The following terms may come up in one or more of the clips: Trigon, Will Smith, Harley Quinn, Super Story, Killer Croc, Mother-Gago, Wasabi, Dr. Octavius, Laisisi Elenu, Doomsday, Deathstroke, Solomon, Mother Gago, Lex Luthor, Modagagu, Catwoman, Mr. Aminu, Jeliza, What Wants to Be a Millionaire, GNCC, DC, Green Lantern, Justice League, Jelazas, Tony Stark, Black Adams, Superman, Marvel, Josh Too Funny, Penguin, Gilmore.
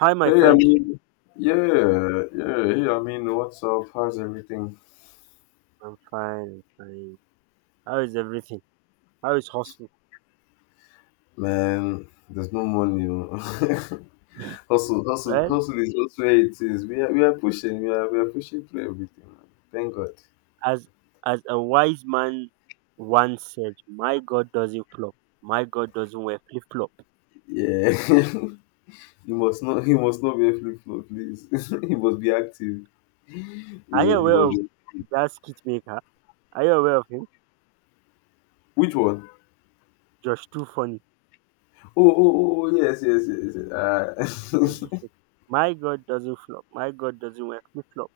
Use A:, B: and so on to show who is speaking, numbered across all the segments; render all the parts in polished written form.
A: Hi, my
B: Hey,
A: friend.
B: Hey, I mean, what's up? How's everything?
A: I'm fine. I'm fine. How is everything? How is hustle?
B: Man, there's no money. You hustle, hustle,
A: Well,
B: hustle is just where it is. We are pushing. We are pushing through everything. Man. Thank God.
A: as as a wise man once said, my God doesn't flop. My God doesn't wear flip flop.
B: Yeah. He must not. He must not be a flip flop, please. He must be active. He
A: Are you
B: was. He
A: aware
B: was.
A: of that skit maker? Are you aware of him?
B: Which one?
A: Josh Too Funny.
B: Oh, yes, yes, yes, yes.
A: He said, my God doesn't flop. My God doesn't wear flip flop.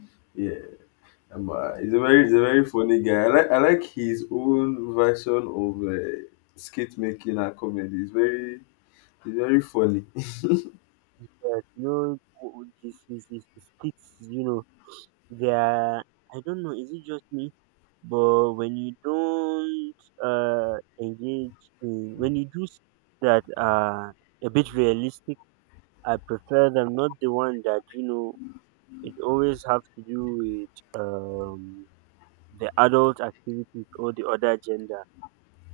B: yeah. He's a very funny guy. I like his own version of skit making and comedy. It's very funny.
A: Yes, his skits, there, I don't know, is it just me? But when you don't engage in when you do that are a bit realistic, I prefer them, not the one that it always have to do with the adult activities or the other gender.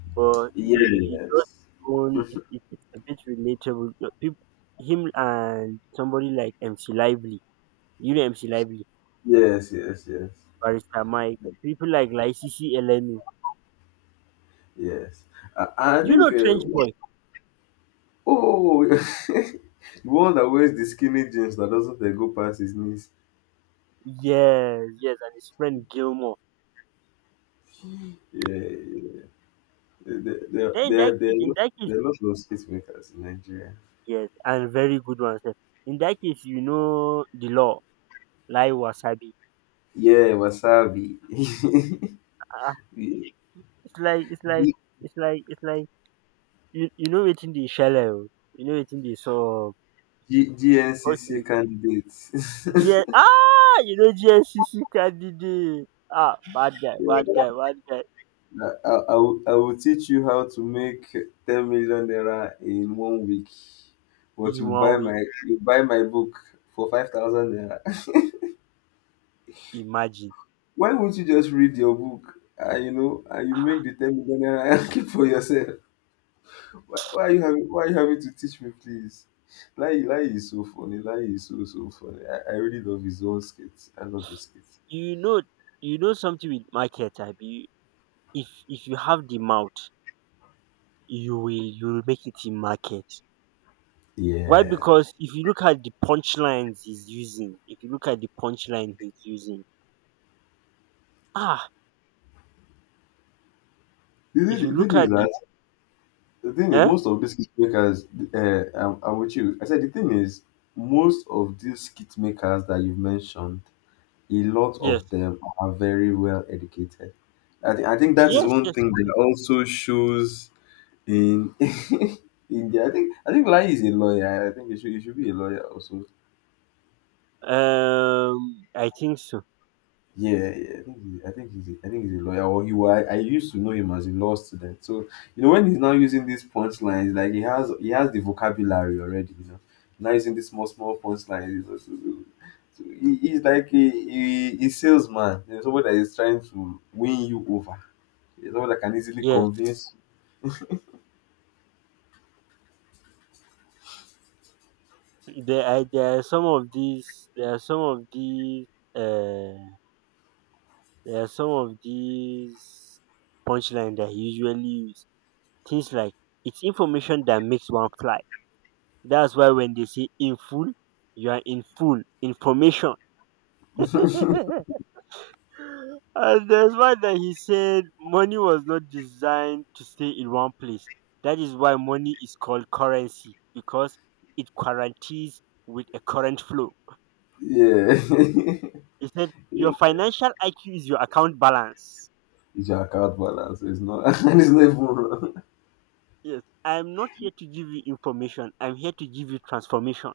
A: But the
B: Yes,
A: he does
B: yes,
A: his own it's a bit relatable. People, him and somebody like MC Lively. You know MC Lively?
B: yes, yes,
A: Barrister Mike, people like Laisisi Elenu.
B: yes. I, I
A: You know
B: think
A: Trench Boy?
B: oh, the one that wears the skinny jeans that doesn't go past his knees.
A: Yes, yes, and his friend Gilmore.
B: Yeah, there there
A: Then in that
B: there there are
A: case, in
B: lo-
A: that case,
B: there are lots of skit makers in Nigeria.
A: yes, and very good one, sir. In that case, you know the law, like Wasabi.
B: Yeah, Wasabi,
A: Ah,
B: G-
A: it's like, it's like, it's like, you know it in the shallow, you know it in the so. Okay,
B: GNCC
A: okay.
B: candidates.
A: You know GSCC candidate. Ah, bad guy, bad guy, bad guy.
B: I will teach you how to make 10 million naira in 1 week, but
A: Is
B: you buy
A: one week.
B: my you buy my book for 5,000 naira.
A: Imagine.
B: Why won't you just read your book and you know and you make the 10 million naira and keep for yourself? Why are you having to teach me, please? Lai Lai is so funny. Lai is so funny. I really love his own skits. I love his skits.
A: you know you know something with market abi, if you have the mouth, you will make it in market. Why?
B: Yeah.
A: Because if you look at the punchlines he's using, if you look at the punchline he's using ah
B: The,
A: if you
B: thing- the
A: look
B: thing is
A: at the
B: that The thing is,
A: eh
B: most of these kit makers, I'm with you. I said the thing is, most of these kit makers that you've mentioned, a lot of
A: Yes,
B: them are very well educated. I think that is
A: yes,
B: one
A: yes,
B: thing
A: yes, yes.
B: that also shows in India. I think Lai is a lawyer. I think he should be a lawyer also.
A: I think so.
B: Yeah, yeah, I think he's, a, I think he's a lawyer. Or he was. I used to know him as a law student. So you know, when he's now using these punchlines, like he has the vocabulary already. You know, now using these small, small punchlines. You know, so he's like a salesman. You know, someone that is trying to win you over. You know, someone that can easily
A: Yes,
B: convince.
A: there are some of these there are some of these uh there are some of these punchline that he usually use, things like, it's information that makes one fly. That's why when they say in full, you are in full information. and there's one that he said money was not designed to stay in one place. That is why money is called currency because it quaranties with a current flow.
B: Yeah,
A: He said
B: yeah.
A: your financial IQ is your account balance.
B: It's your account balance. So it's not. It's not even.
A: Yes, I'm not here to give you information. I'm here to give you transformation.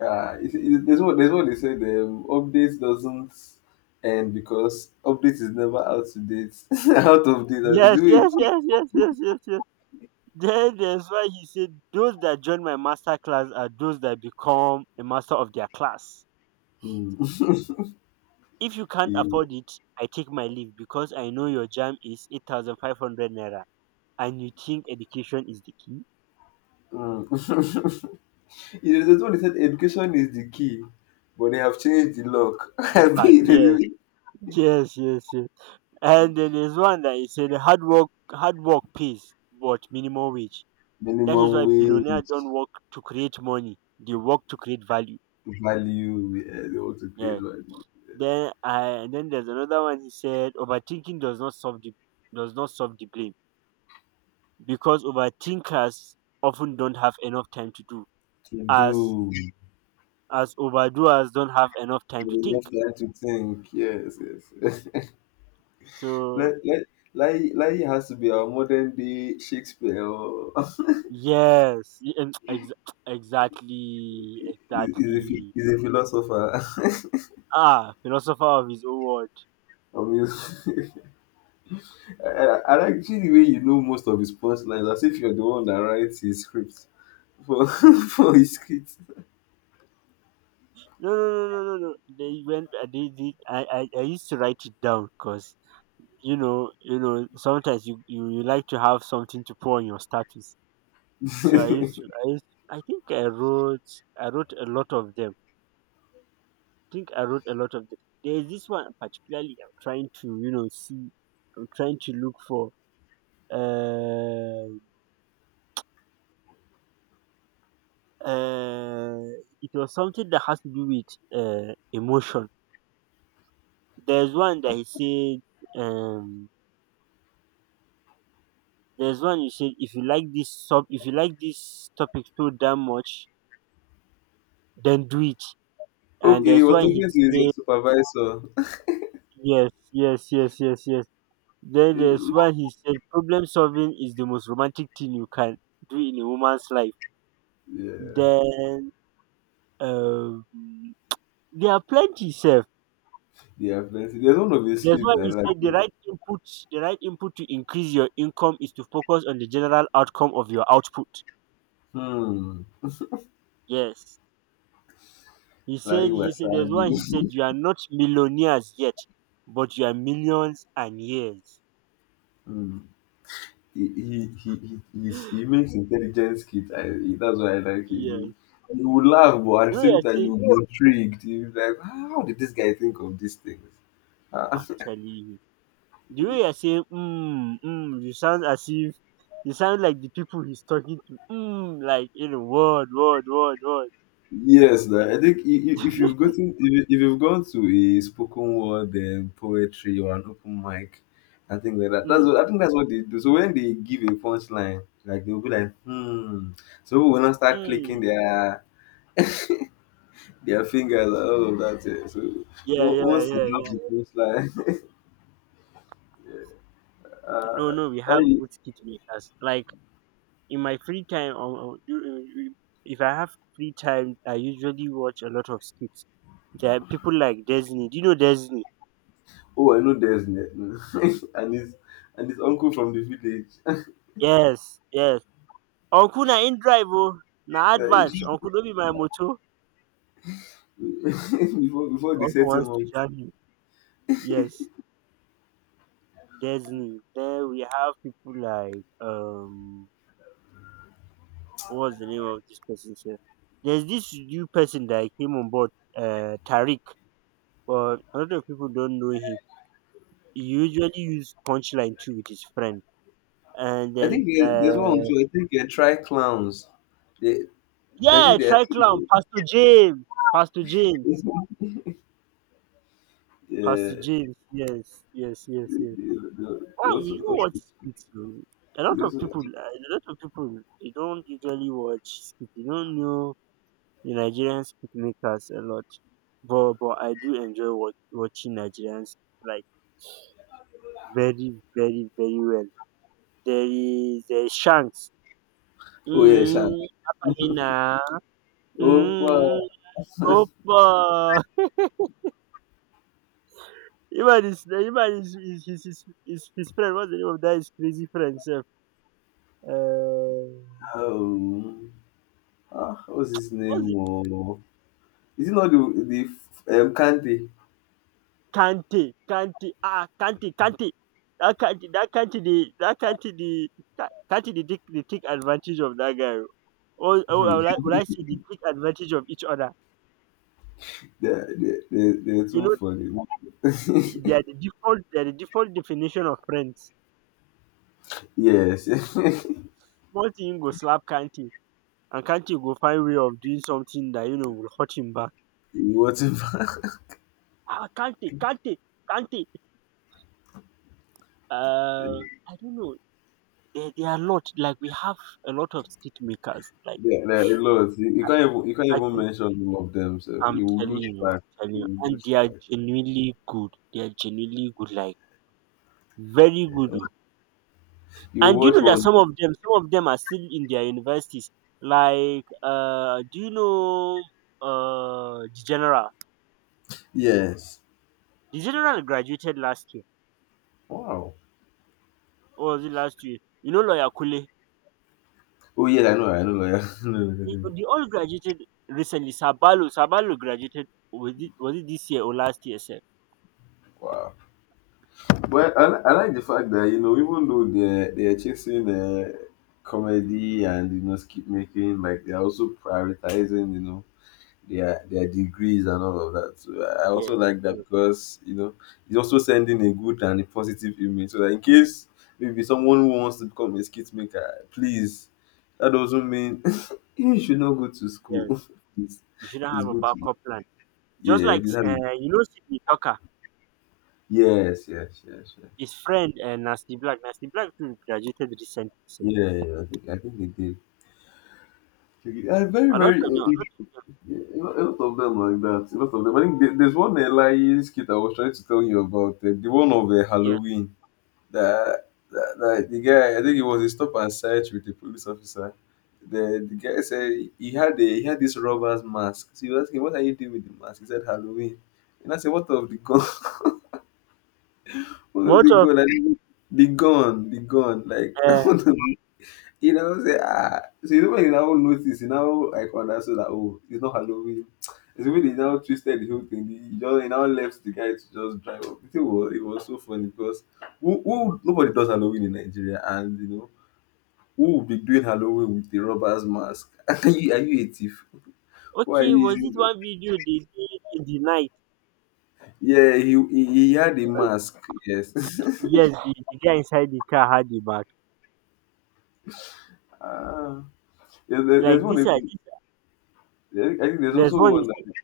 B: There's what they said. Update doesn't end because update is never out to date, out of date. Out of
A: Yes,
B: date.
A: yes, yes, yes, yes, yes, yes. Then that's why he said, those that join my master class are those that become a master of their class.
B: Hmm.
A: If you can't
B: Yeah.
A: afford it, I take my leave because I know your jam is 8,500 naira and you think education is the key.
B: Mm. It's there's what they said. Education is the key, but they have changed the lock.
A: The
B: I
A: part,
B: mean, there's
A: yes,
B: even
A: yes, yes, yes. And then there's one that he said, hard work pays, but minimum wage. That
B: minimum
A: is why
B: wage
A: billionaires don't work to create money, they work to create value.
B: value. Yeah, they want to create
A: Yes.
B: value
A: Then there's another one he said overthinking does not solve the blame, because overthinkers often don't have enough time to do
B: to
A: as
B: do.
A: overdoers don't have enough time to
B: We have
A: think.
B: time to think. Yes, yes.
A: So
B: let, let, Lai has to be our modern day Shakespeare. Or
A: yes, exactly,
B: He's he's a phi-
A: exactly.
B: he's a philosopher.
A: Ah, philosopher of his own word.
B: Of his- I like the way you know most of his punchlines as if you're the one that writes his script for for his kids.
A: No, no, no, no, no, no. They went. I used to write it down because Sometimes you like to have something to put on your status. So I used to, I used, I think I wrote a lot of them. I think I wrote a lot of them. There's this one particularly I'm trying to, see, I'm trying to look for. Uh, uh, it was something that has to do with emotion. There's one that he said, there's one you said, if you like this sub, if you like this topic so damn much, then do it. And
B: Okay, he
A: there's
B: was
A: one he
B: talking to
A: said,
B: his supervisor.
A: yes, yes, yes, yes, yes. Then there's
B: Eh,
A: one he said problem solving is the most romantic thing you can do in a woman's life.
B: yeah,
A: Then um, there are plenty self.
B: yeah, plenty. There's one of his
A: There's
B: kids
A: one
B: I
A: he said
B: like.
A: the right input to increase your income is to focus on the general outcome of your output.
B: Hmm,
A: Yes. He
B: like
A: said he said there's
B: wasabi.
A: one he said you are not millionaires yet, but you are millions and years.
B: Hmm. He makes intelligence kid. That's why I like him. You,
A: Yes.
B: you will laugh, but at
A: You
B: the
A: know
B: same
A: you're
B: time you
A: saying?
B: will be intrigued. You'll be like, "Ah, how did this guy think of these things? Ah."
A: I'm telling you. The way you're saying "mm, mm," you sound as if you sound like the people he's talking to. Mm, like you know, word, word, word, word.
B: Yes, na, I think if you've gotten if you've gone to a spoken word poetry or an open mic, I think like that.
A: Mm,
B: I think that's what they do. So when they give a punchline, like they'll be like, hmm. So people will not start clicking
A: mm.
B: their fingers and all of that, eh. So
A: Yeah, yeah,
B: once you
A: yeah,
B: drop the
A: yeah.
B: punchline.
A: No,
B: Uh,
A: no, we have
B: I
A: good skit makers. Like in my free time, if I have free time, I usually watch a lot of skits. There are people like Disney. Do you know Disney?
B: Oh, I know and his and his uncle from the village.
A: Yes, yes. Uncle na in drive oh, na
B: Like,
A: advert. Uncle don't be my motor.
B: before they
A: Uncle
B: set him
A: wants
B: up,
A: to jam you. Yes. Disney. Then we have people like what's the name of this person here? There's this new person that came on board, Tariq, but a lot of people don't know him. He usually use punchline too with his friend. And
B: I
A: then
B: think there's one too. I think they try clowns. They, I think
A: yeah,
B: they, I
A: try
B: think
A: clown,
B: they
A: Pastor James. Pastor James.
B: yeah,
A: Pastor James, yes, yes, yes,
B: they,
A: yes.
B: they, they they
A: Wow,
B: also,
A: you do watch skits. You A lot
B: they
A: of
B: also
A: people, a lot of people, they don't usually watch skits. They don't know. The Nigerians picnic has a lot, but I do enjoy watching Nigerians like very very very well. There is a chance.
B: oh yeah, Shan.
A: Mm, Apamina.
B: Oh
A: Mm,
B: wow.
A: Opa. Even his his friend. What's the name of that? His crazy friend, self. Uh,
B: Um, ah, what's his name?
A: what's
B: Oh, is it not the the Kante?
A: Kante, Kante, ah, Kante, Kante. That Kante, that Kante, the, that Kante, the, Kante, the take advantage of that guy. Or I
B: Hmm.
A: would like, would I say the take advantage of each other?
B: They're
A: You
B: too
A: know,
B: funny.
A: they are the default definition of friends.
B: Yes.
A: Small thing go slap Kante, and Kante go find way of doing something that you know will hurt him back.
B: Whatever.
A: Ah, Kante, Kante, Kante. Uh, I don't know. There are a lot. Like we have a lot of stick makers. Like
B: There are a lot. You, you can't even you can't
A: I
B: even
A: can
B: mention all of them, so
A: I'm
B: you will
A: telling
B: lose
A: you,
B: track.
A: I'm telling
B: You
A: you.
B: will
A: And
B: lose
A: they are
B: track.
A: genuinely good. They are genuinely good, like very good. Oh.
B: You
A: And do you
B: watch
A: know that
B: one.
A: some of them are still in their universities. Like, do you know the general?
B: Yes.
A: The general graduated last year,
B: Wow.
A: or was it last year? You know lawyer Kule.
B: Oh yes, I know. I know. I know.
A: They all graduated recently. Sabalo, Sabalo graduated. Was it this year or last year, sir?
B: Wow. But I like the fact that you know even though they're chasing comedy and you know skip making, like they're also prioritizing you know their degrees and all of that. So I also
A: Yes,
B: like that
A: yes,
B: because you know it's also sending a good and a positive image. So that in case maybe someone who wants to become a skit maker, please, that doesn't mean you should not go to school.
A: yes.
B: it's,
A: You shouldn't
B: it's
A: have a
B: good to
A: backup plan. Just
B: yeah,
A: like
B: it's having-
A: you know Sidney Tucker.
B: yes, yes, yes, yes.
A: His friend, Nasty Black, Nasty Black too graduated recently, so
B: Yeah, yeah, I think they did. Yeah, very,
A: a lot
B: very.
A: of, no, a lot of,
B: Yeah, a lot of them like that. A lot of them. I think there's one lying skit I was trying to tell you about. The one of
A: yeah.
B: Halloween. that, that the guy, I think it was a stop and search with the police officer. The guy said he had a, he had this robber's mask. So he was asking, "What are you doing with the mask?" He said, "Halloween." And I said, "What of the gun? What of
A: What
B: the
A: of,
B: gun? I didn't- the gun, like
A: uh,
B: what of-" you know. Say ah, so you know when you now notice, you now like understood that oh, it's not Halloween. It's when he now twisted the whole thing. He now left the guy to just drive up. It was so funny because who nobody does Halloween in Nigeria, and you know who will be doing Halloween with the robber's mask? Are you a thief? Why are
A: okay,
B: you
A: was
B: using
A: it
B: the...
A: one video they did in the night?
B: Yeah, he had a mask. Yes.
A: Yes, the guy inside the car had the bag.
B: Ah, yeah, there's
A: Like this,
B: one. I think there's
A: there's
B: also
A: one
B: one
A: he
B: that,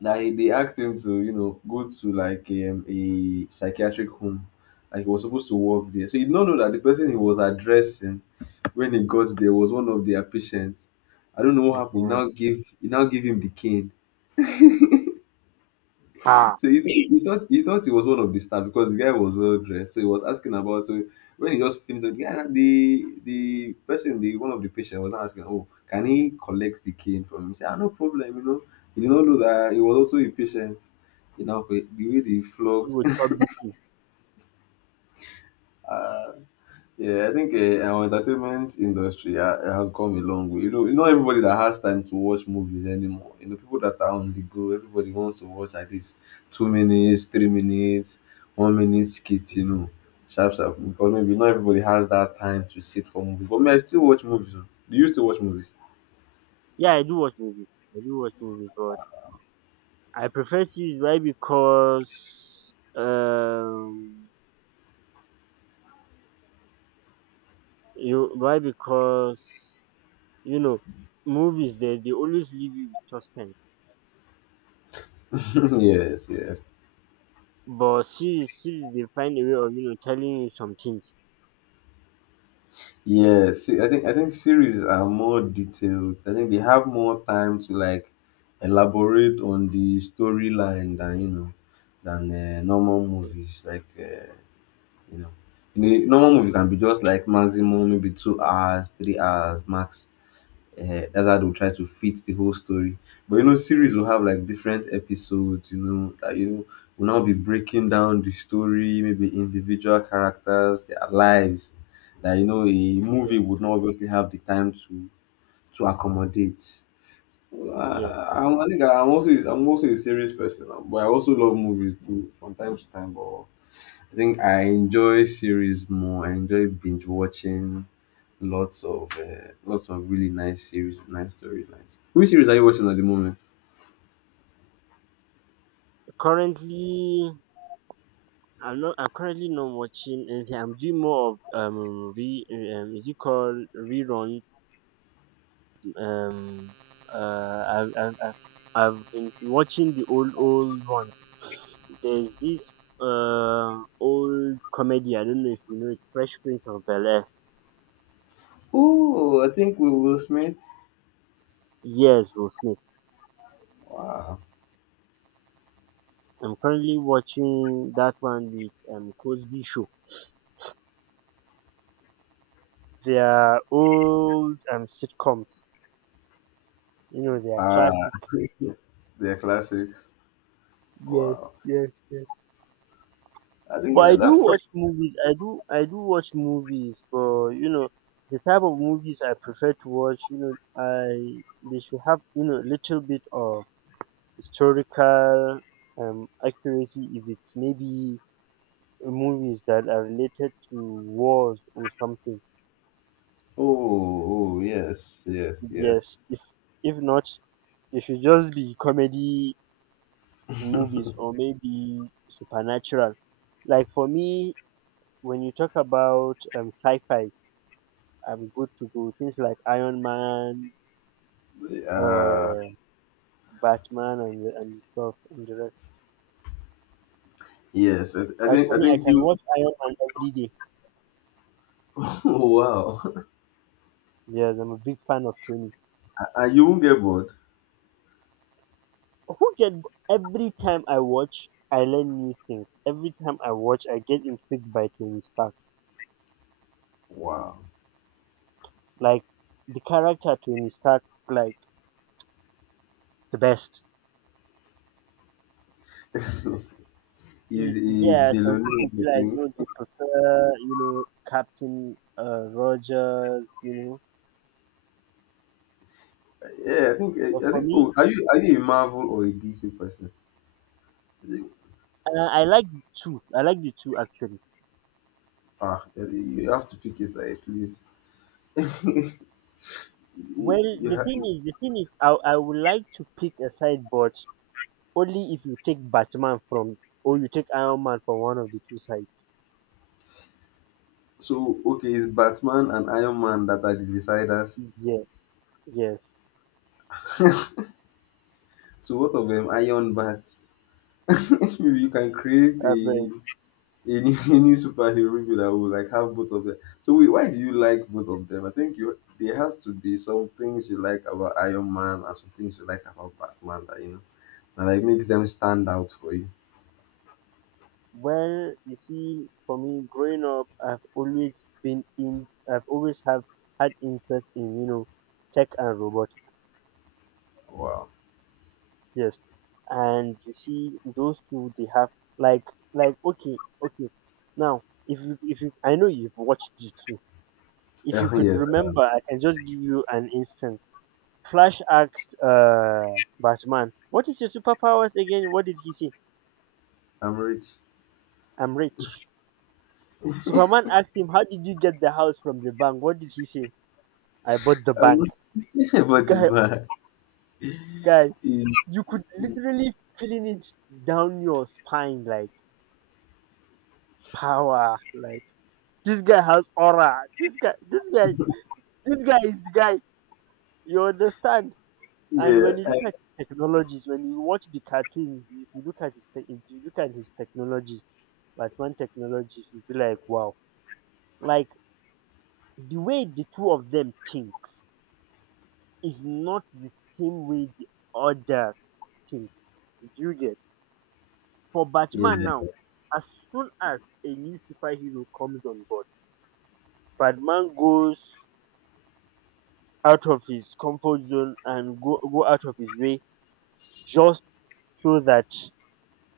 B: that they asked him to, you know, go to like a psychiatric home. Like he was supposed to work there. So he did not know that the person he was addressing when he got there was one of their patients. I don't know what
A: said,
B: happened. He now gave he now gave him the cane.
A: ah,
B: So he thought he was one of the staff because the guy was well dressed. So he was asking about so when he just finished the guy the person the one of the patient was now asking, oh, can he collect the cane from him? He said, ah, no problem, you know. He did not know that he was also a patient. You know, the way they
A: it
B: flogged
A: would chop BT.
B: yeah, I think our entertainment industry has come a long way. You know, not everybody that has time to watch movies anymore. You know, people that are on the go, everybody wants to watch at least 2 minutes, 3 minutes, 1 minute skit. You know, sharp sharp. Because maybe not everybody has that time to sit for movies. But me, I still watch movies, oh. Do you still watch movies?
A: Yeah, I do watch movies. I do watch movies, but I prefer series. Why? Because you why? Because you know, movies they always leave you with suspense.
B: Yes, yeah.
A: But see they find a way of you know telling you some things.
B: Yes, I think series are more detailed. I think they have more time to like elaborate on the storyline than you know than normal
A: Yeah.
B: movies. Like you know, in a normal movie can be just like maximum maybe 2 hours, 3 hours max. Eh, that's how they'll try to fit the whole story. But you know, series will have like different episodes, you know, that you know will now be breaking down the story, maybe individual characters, their lives. That you know, a movie
A: Yeah.
B: would not obviously have the time to accommodate.
A: yeah.
B: Uh, I think I'm also a serious person, but I also love movies too from time to time. But I think I enjoy series more. I enjoy binge watching lots of lots of really nice series, with nice storylines. Which series are you watching at the moment?
A: Currently I'm currently not watching anything. I'm doing more of re is it called rerun? um I've been watching the old old ones. There's this old comedy, I don't know if you know it, Fresh Prince of Bel Air.
B: Oh, I think with Will Smith.
A: Yes, Will Smith.
B: Wow.
A: I'm currently watching that one with Cosby Show, their old sitcoms. You know, they are
B: Ah,
A: classic.
B: they're classics.
A: Yes,
B: Wow.
A: yes, yes.
B: I
A: But
B: think
A: I
B: that
A: do
B: friend.
A: watch movies. I do watch movies. But you know, the type of movies I prefer to watch, you know, I they should have you know a little bit of historical accuracy. If it's maybe movies that are related to wars or something.
B: Oh, oh, yes, yes, yes.
A: Yes. If not, it should just be comedy movies or maybe supernatural. Like for me, when you talk about sci-fi, I'm good to go. Things like Iron Man,
B: Uh,
A: uh, Batman, and stuff and the rest.
B: yes.
A: Like for me, I can watch Iron Man every day.
B: Oh, wow.
A: Yes, I'm a big fan of Tony.
B: And you won't get bored.
A: Who get every time I watch, I learn new things. Every time I watch, I get intrigued by Tony Stark.
B: Wow.
A: Like the character Tony Stark, like the best.
B: Is a
A: Yeah, some
B: billionaire?
A: people be
B: I
A: like,
B: think.
A: no, they prefer, you know, Captain Rogers, you know.
B: Yeah,
A: But
B: I
A: for
B: think.
A: me,
B: Oh, are you a Marvel or a DC person?
A: I like the two. I like the two actually.
B: Ah, Eddie, you have to pick a side, please.
A: Well,
B: you
A: the
B: have,
A: thing is, the thing is, I would like to pick a side, but only if you take Batman from or you take Iron Man from one of the two sides.
B: so okay, it's Batman and Iron Man that are the deciders.
A: Yeah, yes.
B: So what of them Iron Bats? Maybe you can create
A: Uh, but,
B: a new, a new superhero movie that will like have both of them. So wait, why do you like both of them? I think you there has to be some things you like about Iron Man and some things you like about Batman that you know and like makes them stand out for you.
A: well, you see, for me, growing up, I've always been in. I've always have had interest in, you know, tech and robotics.
B: Wow.
A: Yes. And you see those two they have like like okay. Now if you I know you've watched the two. If you could
B: Yes, I am.
A: remember I can just give you an instant. Flash asked Batman, what is your superpowers again? What did he say?
B: I'm rich.
A: I'm rich. Superman asked him, how did you get the house from the bank? What did he say? I bought the
B: Um,
A: bank.
B: but the
A: Guy
B: bar
A: guy,
B: is.
A: you could literally feeling it down your spine like power, like this guy has aura. This guy, this guy is the guy. You understand? And when
B: Yeah,
A: you
B: eh,
A: look at his technologies, when you watch the cartoons, if you look at his, if you look at his technologies, Batman technologies, you be like, wow. Like the way the two of them thinks is not the same way the others think. Do you get? For
B: yeah,
A: Batman now, as soon as a new superhero comes on board, Batman goes out of his comfort zone and go out of his way just so that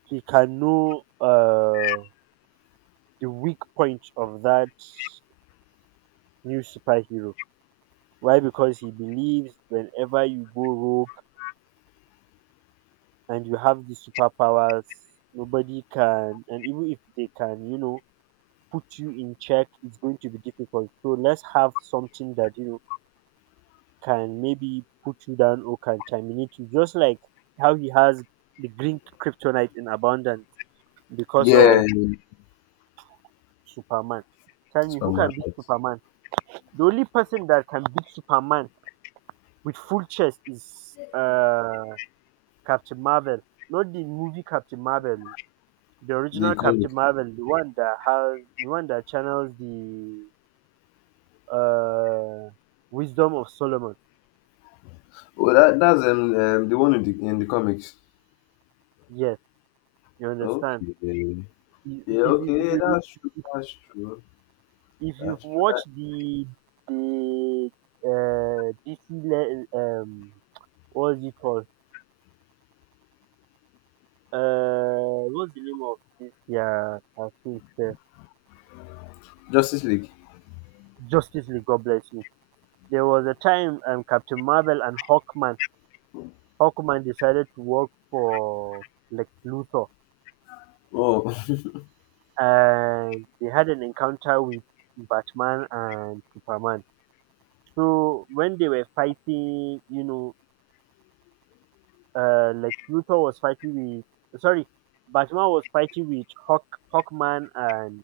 A: he can know the weak point of that new superhero. Why? Because he believes whenever you go rogue and you have the superpowers, nobody can, and even if they can, you know, put you in check, it's going to be difficult. So let's have something that, you know, can maybe put you down or can terminate you, just like how he has the green kryptonite in abundance because
B: yeah.
A: of Superman. Tell me, who can beat
B: Supermarket.
A: Superman? The only person that can beat Superman with full chest is Captain Marvel, not the movie Captain Marvel, the
B: The
A: original Captain
B: comic.
A: Marvel, the one that has the one that channels the uh, wisdom of Solomon.
B: Oh, that's the one in the comics.
A: Yes, you understand.
B: Okay. Yeah.
A: If you
B: Okay.
A: if
B: Yeah,
A: you
B: that's true. That's true.
A: if you've
B: That's true.
A: watched the DC what's it called? What's the name of this yeah cartoon sef?
B: Justice League.
A: Justice League, God bless you. There was a time Captain Marvel and Hawkman decided to work for Lex Luthor
B: Oh.
A: and they had an encounter with Batman and Superman. So when they were fighting, you know, like Luthor was fighting with sorry, Batman was fighting with Hawk, Hawkman, and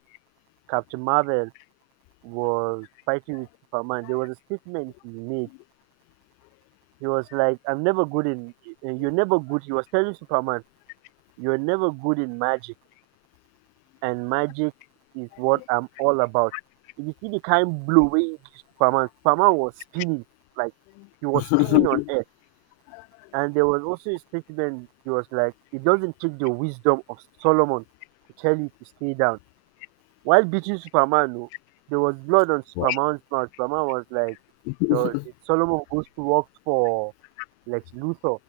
A: Captain Marvel was fighting with Superman. There was a statement he made. He was like, "I'm never good in. You're never good." He was telling Superman, "You're never good in magic, and magic is what I'm all about." If you see the kind blow way he gives Superman, Superman was spinning like he was spinning on air. And there was also a statement, he was like, it doesn't take the wisdom of Solomon to tell you to stay down. While beating Superman, no, there was blood on
B: Wow.
A: Superman's mouth. Superman was like, the Solomon goes to work for Lex Luthor.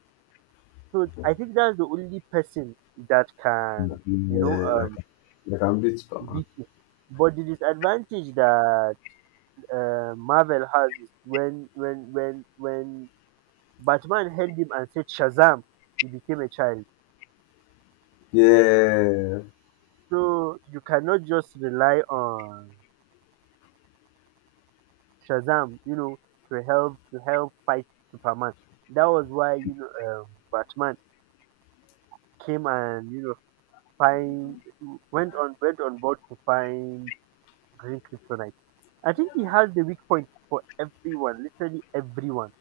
A: So
B: Yeah.
A: I think that's the only person that can, you know,
B: Like, like I'm beat Superman.
A: beat him. But the disadvantage that Marvel has is when Batman held him and said Shazam, he became a child.
B: Yeah.
A: So you cannot just rely on Shazam, you know, to help fight Superman. That was why you know Batman came and you know find went on board to find Green Kryptonite. I think he has the weak point for everyone, literally everyone,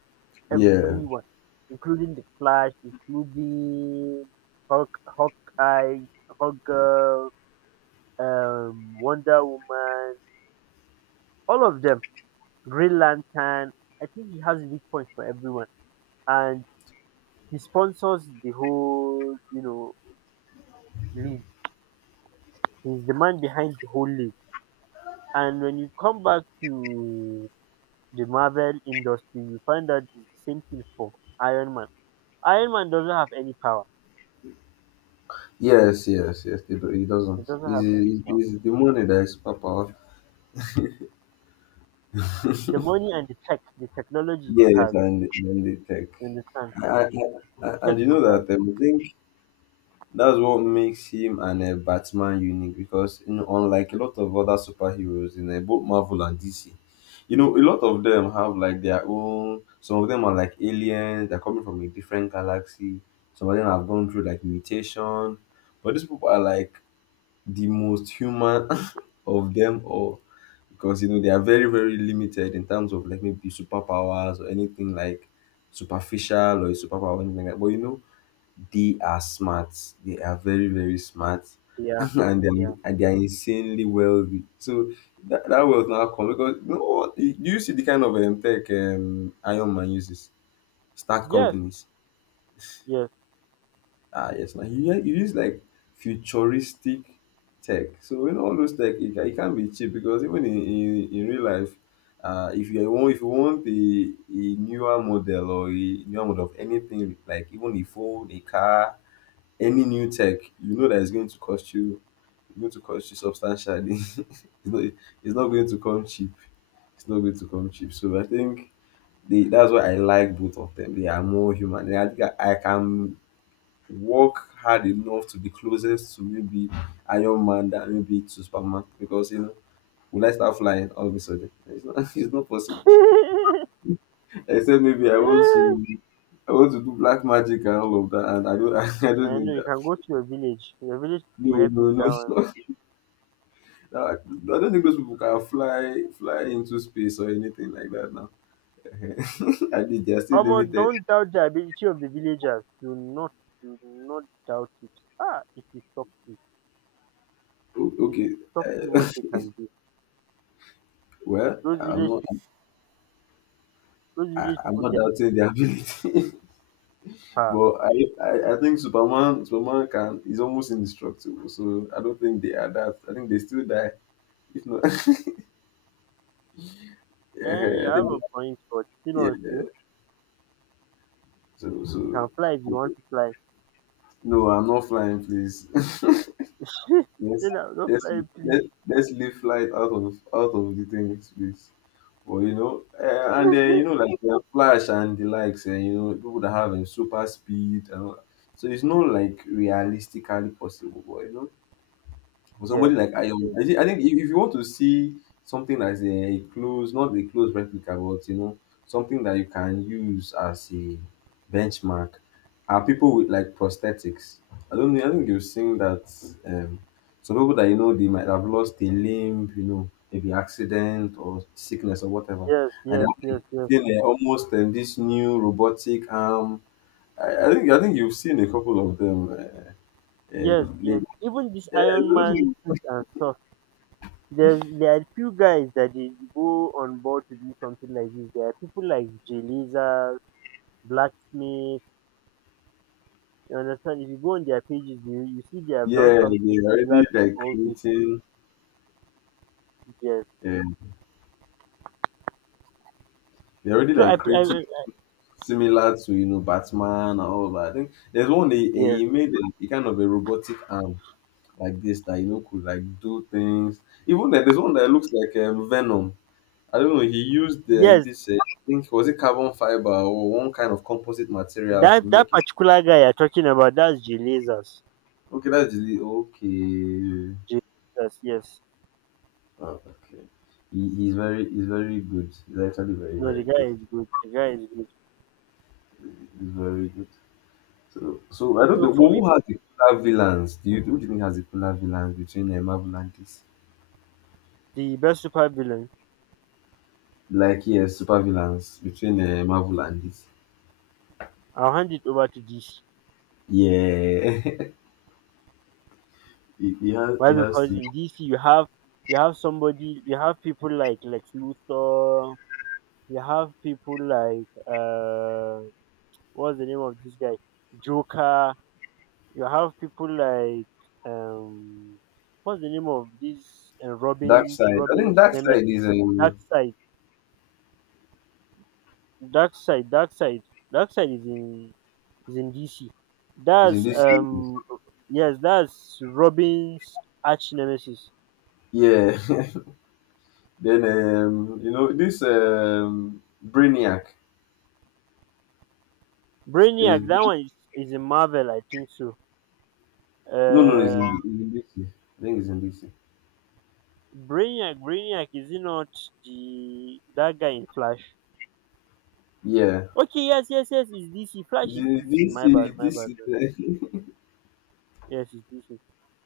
B: Yeah.
A: everyone, including the Flash, including Hawk, Hawkeye, Hawk Wonder Woman, all of them Green Lantern. I think he has weak points for everyone, and he sponsors the whole, you know, league. He's the man behind the whole league. And when you come back to the Marvel industry, you find out it's the same thing for Iron Man. Iron Man doesn't have any power.
B: Yes. Yes. Yes. It
A: He
B: doesn't.
A: doesn't have any power.
B: It's the money that is superpower.
A: The money and the tech, the technology he
B: Yes,
A: has,
B: and then they take.
A: you understand?
B: I, I,
A: The tech
B: and you
A: he
B: know
A: has.
B: that I think that's what makes him and Batman unique because you know, unlike a lot of other superheroes in both Marvel and DC, you know, a lot of them have like their own. Some of them are like aliens; they're coming from a different galaxy. Some of them have gone through like mutation, but these people are like the most human of them all because you know they are very very limited in terms of like maybe superpowers or anything like superficial or a superpower or anything like that. But you know they are smart. They are very, very smart.
A: Yeah, yeah.
B: And they are insanely wealthy. So that wealth now come because you know what? Do you see the kind of tech Iron Man uses? Start
A: Yes,
B: companies.
A: yes.
B: Ah, yes. Now he uses like futuristic tech. So you know all those tech, it can't be cheap because even in real life, if you want a newer model of anything like even a phone, a car, any new tech, you know that it's going to cost you going to cost you substantially. Not it's not going to come cheap. It's not going to come cheap. So I think that's why I like both of them. They are more human. I think I can work hard enough to be closest to maybe Iron Man than maybe to Superman because you know will I start flying all of a sudden? It's not, it's not possible. Except maybe I want to do black magic and all of that, and I don't I don't
A: I
B: need
A: know you
B: that.
A: can go to your village. Your village
B: No,
A: will help you
B: no,
A: with that one.
B: no. I don't think those people can fly into space or anything like that now. I think they are still
A: Omo
B: limited.
A: don't doubt the ability of the villagers. Do not doubt it. Ah it will shock you. It will
B: Okay,
A: shock you
B: uh,
A: what they can do.
B: well,
A: Those village those village
B: I'm
A: people
B: not
A: get
B: doubting their ability,
A: ah
B: but I, I think Superman can is almost indestructible. So I don't think they are that. I think they still die. If not,
A: eh you
B: yeah, I
A: have
B: think
A: a point but
B: yeah.
A: still
B: So
A: you can fly if you want to fly.
B: no, I'm not flying, please. Let's
A: Say don't
B: let's
A: fly please.
B: let's leave flight out of the thing, please. But you know, and then you know like the Flash and the likes, and you know people that have super speed and all that. So it's not like realistically possible. But you know, for somebody
A: Yes,
B: like Ayo,
A: yes,
B: I think if you want to see something as a close, not a close replica, but you know, something that you can use as a benchmark, are people with like prosthetics. I don't know, I think you've seen that um, some people that you know they might have lost a limb, you know, maybe accident or sickness or whatever,
A: yes,
B: and they're
A: yes,
B: like
A: yes, yes.
B: seeing almost this new robotic arm. I think you've seen a couple of them.
A: Yes, yes.
B: Lately.
A: Even this
B: yeah,
A: Iron
B: those
A: Man suit and stuff. There's there are few guys that they go on board to do something like this. There are people like Jeliza, Blacksmith, you understand? If you go on their pages, you see they have done
B: Yeah,
A: something
B: they're
A: similar
B: already
A: to
B: like
A: all those things.
B: creating,
A: Yes.
B: uh, they're already
A: So
B: like creating
A: I
B: similar to you know Batman and all that. I think there's one
A: yes,
B: he made a kind of a robotic arm like this that you know could like do things. Even that there's one that looks like Venom. I don't know. He used
A: yes.
B: this I think was it carbon fiber or one kind of composite material to
A: That that
B: make it.
A: particular guy you're talking about, that's Jelazas.
B: Okay, that's the okay.
A: Jelazas, yes.
B: Oh, okay. He's very good. He's actually very
A: No,
B: very
A: the guy
B: good.
A: is good. The guy is good.
B: He's very good. So, I don't
A: So
B: know.
A: for
B: Well,
A: me,
B: who has the cooler villains? Do you, who do you think has the cooler villains between Marvel and this?
A: the best supervillain,
B: Like, yeah, super villains between Marvel and this.
A: I'll hand it over to DC.
B: Yeah, he has
A: Why? Because
B: to.
A: in DC you have somebody, you have people like Lex Luthor, you have people like what's the name of this guy, Joker. You have people like um what's the name of this
B: Dark side. I think
A: Robin's
B: Dark side
A: nemesis? Dark side. Dark side. Dark side is in DC.
B: is in
A: That's
B: this series.
A: yes, that's Robin's arch nemesis.
B: Yeah. Then you know this Brainiac
A: Brainiac,
B: is.
A: that one is in Marvel, I think so.
B: No, no, it's
A: Uh
B: it's in DC. I think it's in DC.
A: Brainiac, is he not the that guy in Flash?
B: Yeah.
A: Okay, yes, yes, yes, it's DC. Flash
B: It's
A: is
B: in
A: DC. My
B: DC.
A: bad, my
B: This
A: bad.
B: is
A: Yes, it's DC.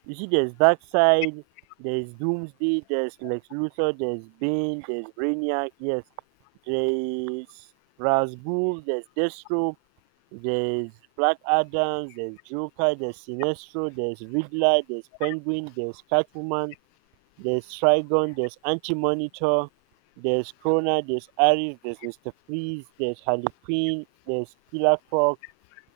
A: You see, there's Darkseid, there's Doomsday, there's Lex Luthor, there's Bane, there's Brainiac, yes, there's Razgul, there's Deathstroke, there's Black Adams, there's Joker, there's Sinestro, there's Riddler, there's Penguin, there's Catwoman, there's Trigon, there's Anti-Monitor, there's Krona, there's Ares, there's Mr. Freeze, there's Harley Quinn, there's Killer Croc.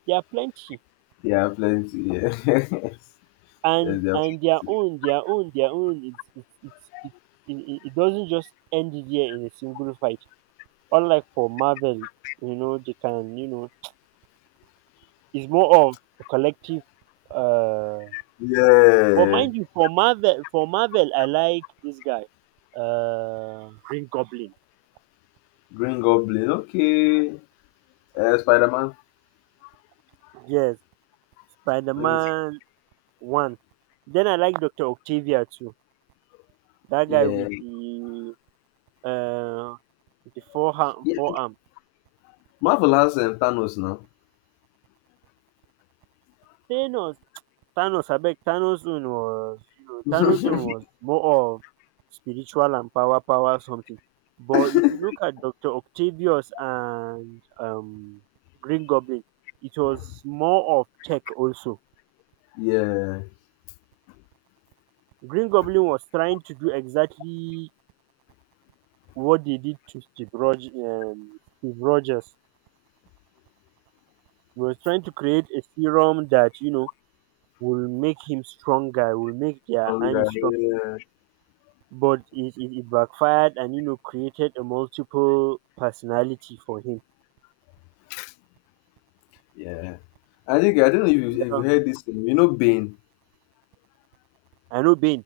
A: There are plenty.
B: yeah plenty. Yeah. yes,
A: And
B: there are plenty.
A: their own it's it, it, it doesn't just end here in a single fight unlike for Marvel, you know they can you know it's more of a collective uh but
B: Yeah,
A: mind you, for Marvel, I like this guy, Green Goblin.
B: Green Goblin. Okay, Spider Man.
A: Yes, Spider-Man one, then I like Dr. Octavia too, that guy
B: Yeah,
A: uh with the
B: yeah.
A: forearm.
B: Marvel has Thanos now.
A: Thanos, Thanos abeg, Thanos own was, you know, Thanos own was more of spiritual and power something. But if you look at Dr. Octavius and Green Goblin, it was more of tech also.
B: Yeah,
A: Green Goblin was trying to do exactly what they did to Steve Rogers, Steve Rogers, he was trying to create a serum that you know will make him stronger, will make their
B: strong
A: army
B: guy.
A: stronger.
B: Yeah,
A: But it backfired and you know created a multiple personality for him.
B: yeah. I think I don't know if you
A: Yeah.
B: heard this thing. You know, Bane.
A: I know Bane.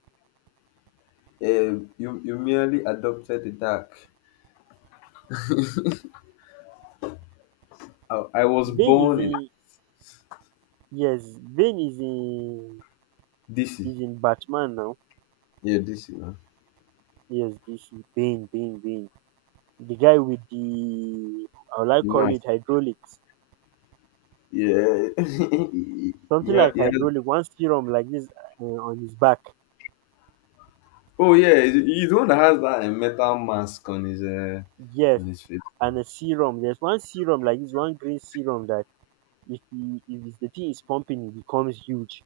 B: You merely adopted the dark. I was
A: Bane is
B: born in
A: in yes, Bane
B: DC.
A: is in Batman now.
B: Yeah, DC now.
A: Yes, this is Bane. The guy with the I would like
B: The
A: call
B: mask.
A: it hydraulics.
B: Yeah,
A: Something
B: yeah,
A: like
B: yeah.
A: hydraulic, one serum like this on his back.
B: Oh yeah, he's the one that has that metal mask on his
A: Yes,
B: face. Now.
A: and a serum. There's one serum like this, one green serum that if the thing is pumping, it becomes huge.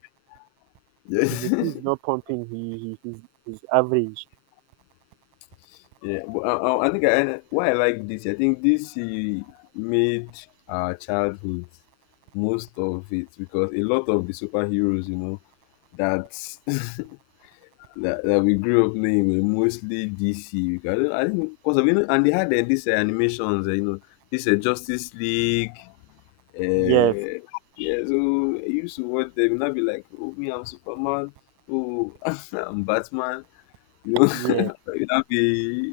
A: If the
B: Yeah.
A: thing is not pumping he's average.
B: Yeah, but I think, why I like this, I think this made our childhood most of it because a lot of the superheroes, you know, that that we grew up knowing were mostly DC. Because I, don't- I think because of you know, and they had these animations, eh, you know, this Justice League.
A: Yes,
B: Uh, yeah, so I used to watch them, and I'd be like, "Oh, me, I'm Superman. Oh, I'm Batman." You know,
A: yes.
B: you now be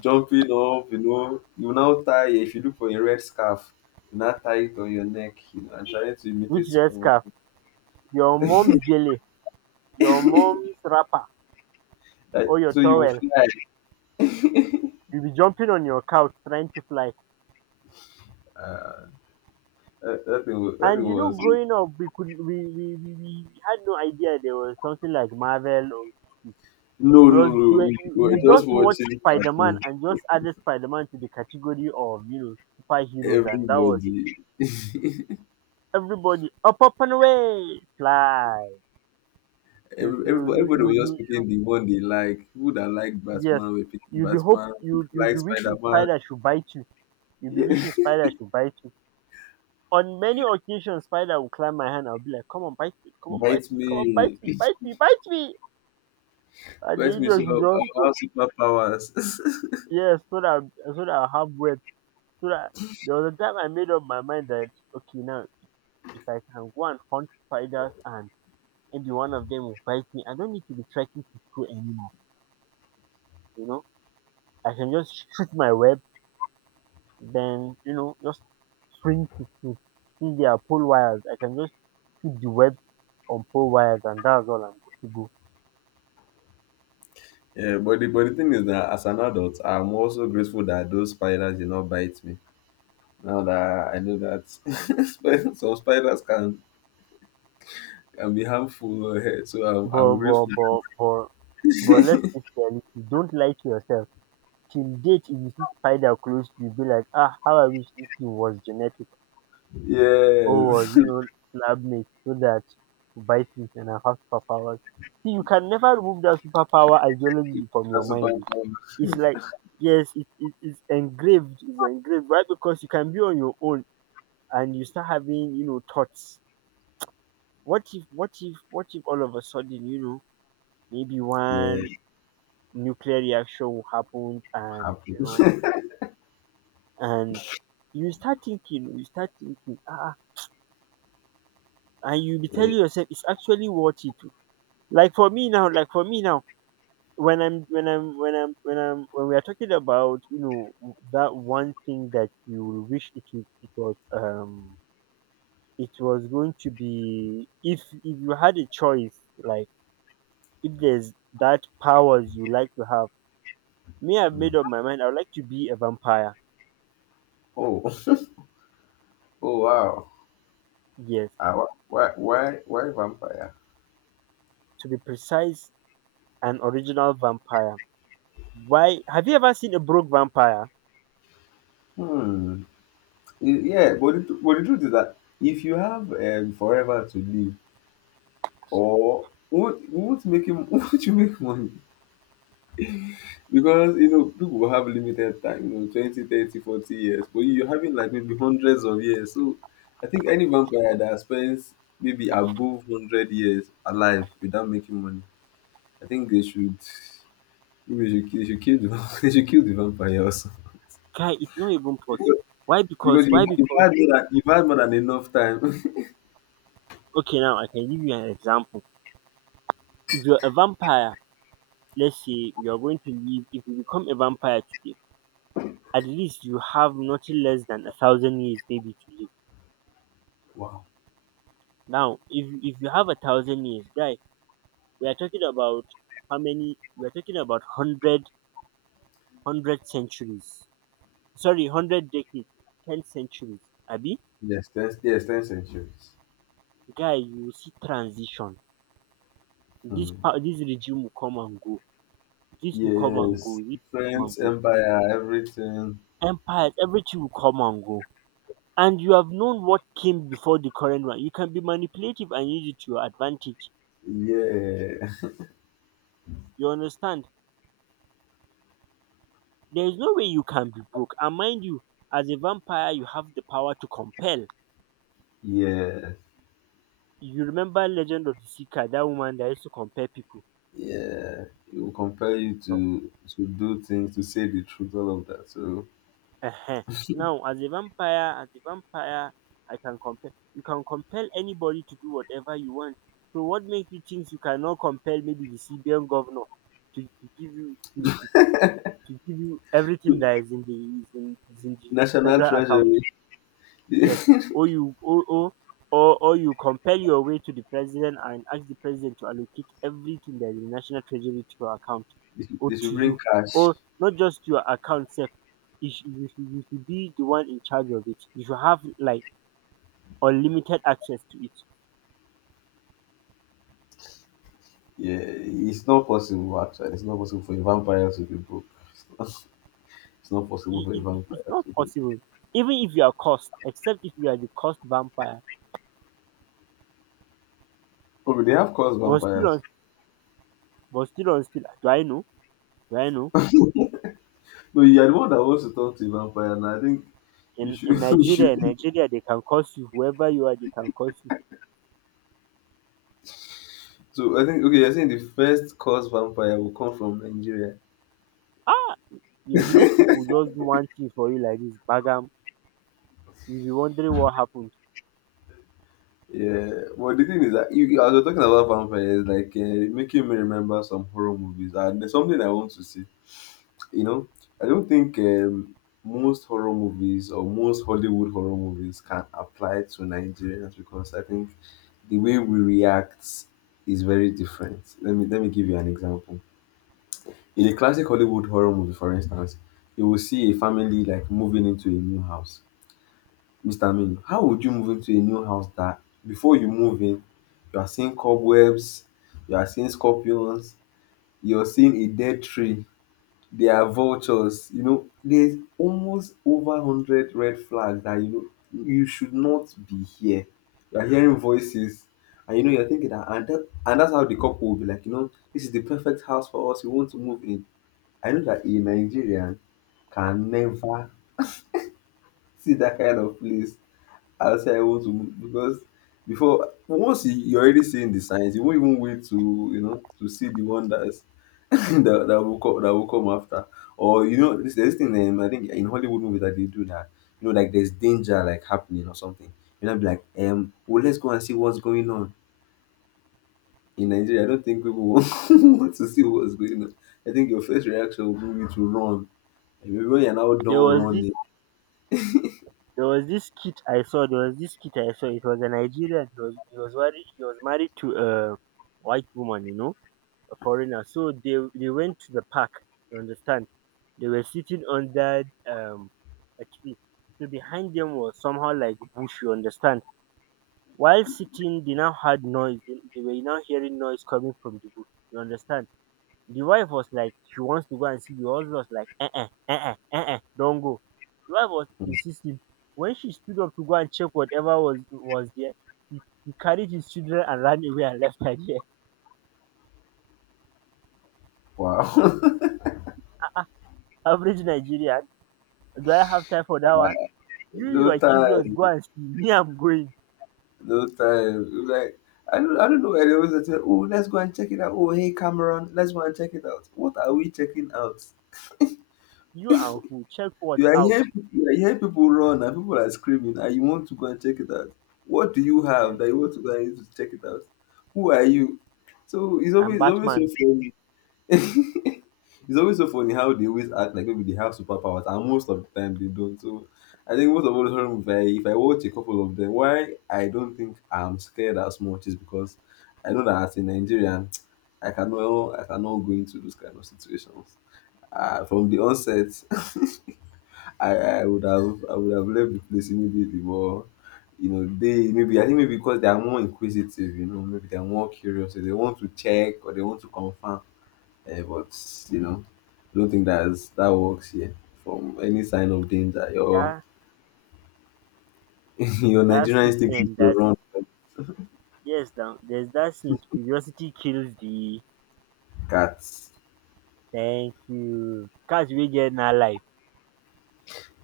B: jumping up, you know. You now tie, if you look for a red scarf, you now tie it on your neck, you know, and trying to
A: Which
B: imitate
A: dress
B: Superman.
A: scarf? Your mom's gele, your mom's wrapper, or
B: Like,
A: your
B: so you will
A: towel.
B: fly.
A: You'll be jumping on your couch trying to fly.
B: Uh, that thing
A: And you know,
B: was.
A: growing up, we could we had no idea there was something like Marvel or DC.
B: No, no, no. We were
A: You
B: just
A: just watched
B: watching
A: Spider Man
B: cartoon.
A: and just added Spider Man to the category of you know superheroes and that was it.
B: Everybody,
A: Everybody up up and away, fly.
B: everybody was just
A: You
B: picking the one they like. People that like
A: yes,
B: Batman were picking
A: you'll be hope
B: Batman. People that
A: you'll
B: like
A: be
B: Spider
A: wishing
B: Man.
A: spider should bite you. You'll be
B: Yeah.
A: wishing spider should bite you. On many occasions, spider will climb my hand. I'll be like, "Come on, bite me! Come on, bite
B: Bite
A: me! Come on, bite
B: me.
A: me! Bite me! Bite me!" And
B: Bite
A: the
B: me so
A: idiot will just
B: I'll have
A: go.
B: superpowers.
A: Yes, so that I have web. So that there was a time I made up my mind that okay, now if I can go and hunt spiders and maybe one of them will bite me, I don't need to be trekking to school anymore. You know, I can just shoot my web then you know just swing to see their pole wires. I can just put the web on pole wires and that's all I'm good to go.
B: Yeah, but the thing is that, as an adult, I'm also grateful that those spiders did not bite me. Now that I know that some spiders can be harmful, eh, so I'm
A: But but
B: grateful.
A: but but but let's face reality. Don't lie to yourself. Till date, if you see spider close, you'll be like, ah, how I wish this thing was genetic or was,
B: Yes,
A: you know, lab mate so that to buy things and I have superpowers. See, you can never remove that superpower ideology from your
B: that's
A: mind.
B: super
A: Eh.
B: cool.
A: It's like, yes, it's engraved, right? Because you can be on your own and you start having, you know, thoughts. What if all of a sudden, maybe
B: Yeah,
A: one nuclear reaction will happen and,
B: happy.
A: you know, and you start thinking, and you be
B: Yeah.
A: telling yourself it's actually worth it. Like for me now, when I'm when I'm when I'm when I'm when we are talking about, that one thing that you wish it was going to be, if you had a choice, like, if there's that powers you like to have. Me, I've made
B: Mm.
A: up my mind, I would like to be a vampire.
B: Oh, oh wow.
A: Yes,
B: Ah, why vampire?
A: to be precise, an original vampire. Why? Have you ever seen a broke vampire?
B: Hmm. Yeah, but but the truth is that, if you have forever to live, or what making what you make money? Because you know people have limited time, you know, 20, 30, 40 years, but you're having like maybe hundreds of years. So I think any vampire that spends maybe above 100 years alive without making money, I think they should, maybe they should kill the they should kill the vampire also,
A: Guy, it's not even possible. why because
B: because
A: why
B: you've
A: because
B: had you've had more than enough time.
A: okay, now I can give you an example. If you're a vampire, let's say you're going to live, if you become a vampire today, at least you have nothing less than 1,000 years maybe to live.
B: Wow.
A: Now, if you have 1,000 years, guy, we are talking about how many? We're talking about hundred centuries. Sorry, 100 decades. 10 centuries, abi?
B: Yes, 10 centuries.
A: Guy, you will see transition.
B: Hmm.
A: This regime will come and go, this will come and
B: Yes,
A: go, this will come
B: French
A: and go.
B: empire, everything.
A: Empires, everything will come and go, and you have known what came before the current one. You can be manipulative and use it to your advantage.
B: Yeah,
A: You understand? There is no way you can be broke. And mind you, as a vampire, you have the power to compel.
B: yeah.
A: You remember Legend of the Seeker, that woman that used to compel people.
B: Yeah, it will compel you
A: No.
B: to do things, to say the truth, all of that. So,
A: Ehen. Now, as a vampire I can compel, you can compel anybody to do whatever you want. So what makes you think you cannot compel maybe the CBN governor to, give you to, give you everything that is in the
B: national
A: federal account?
B: treasury,
A: Yes. Or you, or you compel your way to the president and ask the president to allocate everything that is in the national treasury to your account, or
B: they should
A: to
B: bring
A: you.
B: cash.
A: Or not just your account self. You should be the one in charge of it. You should have like unlimited access to it.
B: Yeah, it's not possible actually. It's not possible for a vampire to be broke. It's not it's not possible
A: It,
B: for a
A: it, it- It's
B: vampire
A: not
B: to be broke.
A: possible. Even if you are cursed, except if you are the cursed vampire.
B: Oh, but they have caused
A: But still
B: vampires.
A: on but still, do I know? Do I know?
B: No, you are the one that wants to talk to a vampire, and I think you
A: In
B: should.
A: in
B: You
A: Nigeria, in
B: should.
A: Nigeria they can curse you. Whoever you are, they can curse you.
B: So I think, okay, you're saying the first cause vampire will come from Nigeria.
A: Ah, your village people will just do one thing for you like this, Bagam. You'll be wondering what happened.
B: Yeah, but the thing is that you, as we're talking about vampires, like making me remember some horror movies, and there's something I want to see. You know, I don't think most horror movies or most Hollywood horror movies can apply to Nigerians because I think the way we react is very different. Let me give you an example. In a classic Hollywood horror movie, for instance, you will see a family like moving into a new house. Mr. Aminu, how would you move into a new house that before you move in, you are seeing cobwebs, you are seeing scorpions, you're seeing a dead tree, there are vultures, you know, there's almost over 100 red flags that you know you should not be here. You are hearing voices, and you know you're thinking that and that and that's how the couple will be like, you know, this is the perfect house for us, we want to move in. I know that a Nigerian can never see that kind of place as I want to move, because before once you're already seeing the signs, you won't even wait to you know to see the one that's that will come that will come after. Or you know, this there's this thing I think in Hollywood movies that they do that you know like there's danger like happening or something. You know, be like well, let's go and see what's going on in Nigeria. I don't think people want want to see what's going on. I think your first reaction will be to run. And maybe when you're now
A: there
B: done
A: was this
B: running,
A: there was this kid I saw there was this kid I saw It was a Nigerian. He was married to a white woman, you know, a foreigner. So they went to the park, you understand? They were sitting under a tree. So behind them was somehow like bush, you understand? While sitting, they now had noise, they were now hearing noise coming from the bush, you understand? The wife was like she wants to go and see, the husband was like, don't go. The wife was insisting. When she stood up to go and check whatever was there, he carried his children and ran away and left her there.
B: wow.
A: Average Nigerian, do I have time for that one? You
B: No
A: you are curious,
B: time.
A: go and see. Me, I'm going.
B: No time. It was like I don't know why they always say, "Oh, let's go and check it out." Oh, hey Cameron, let's go and check it out. What are we checking out?
A: You and who? Check what
B: You are
A: out.
B: hearing, you are hearing people run and people are screaming, and you want to go and check it out. What do you have
A: Yes.
B: that you want to go and use to check it out? Who are you? So
A: And
B: it's always so
A: Batman.
B: funny. It's always so funny how they always act like maybe they have superpowers, and most of the time they don't. So I think most of all the horror movies, I- if I watch a couple of them, why I don't think I'm scared as much is because I know that as a Nigerian, I cannot go into those kind of situations. From the onset, I would have I would have left the place immediately, but you know they maybe I think maybe because they are more inquisitive, you know, maybe they are more curious, so they want to check or they want to confirm. Eh, but you know, I don't think that's that works here. From any sign of danger, your
A: That
B: your
A: that
B: Nigerian instinct is
A: statement
B: to
A: that
B: run.
A: Yes, now, there's that scene, curiosity kills the...
B: Cats,
A: Thank you. Cats, we get in our life.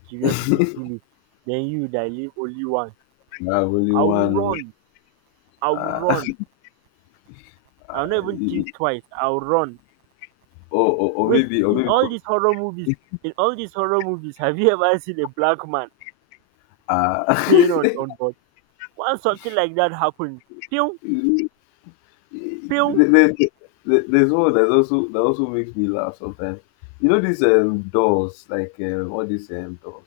A: Curiosity kill it, den you dat live only once.
B: you have only
A: I will
B: one. Oh.
A: run, I will run, I will not
B: Uh,
A: even think twice, I will run.
B: Or or, or
A: Wait,
B: maybe
A: in
B: or
A: in
B: maybe
A: all these horror movies, have you ever seen a black man
B: uh,
A: staying on board? Once something like that happens, pew, pew,
B: there- there- there's one that also makes me laugh sometimes. You know these doors, like all these doors.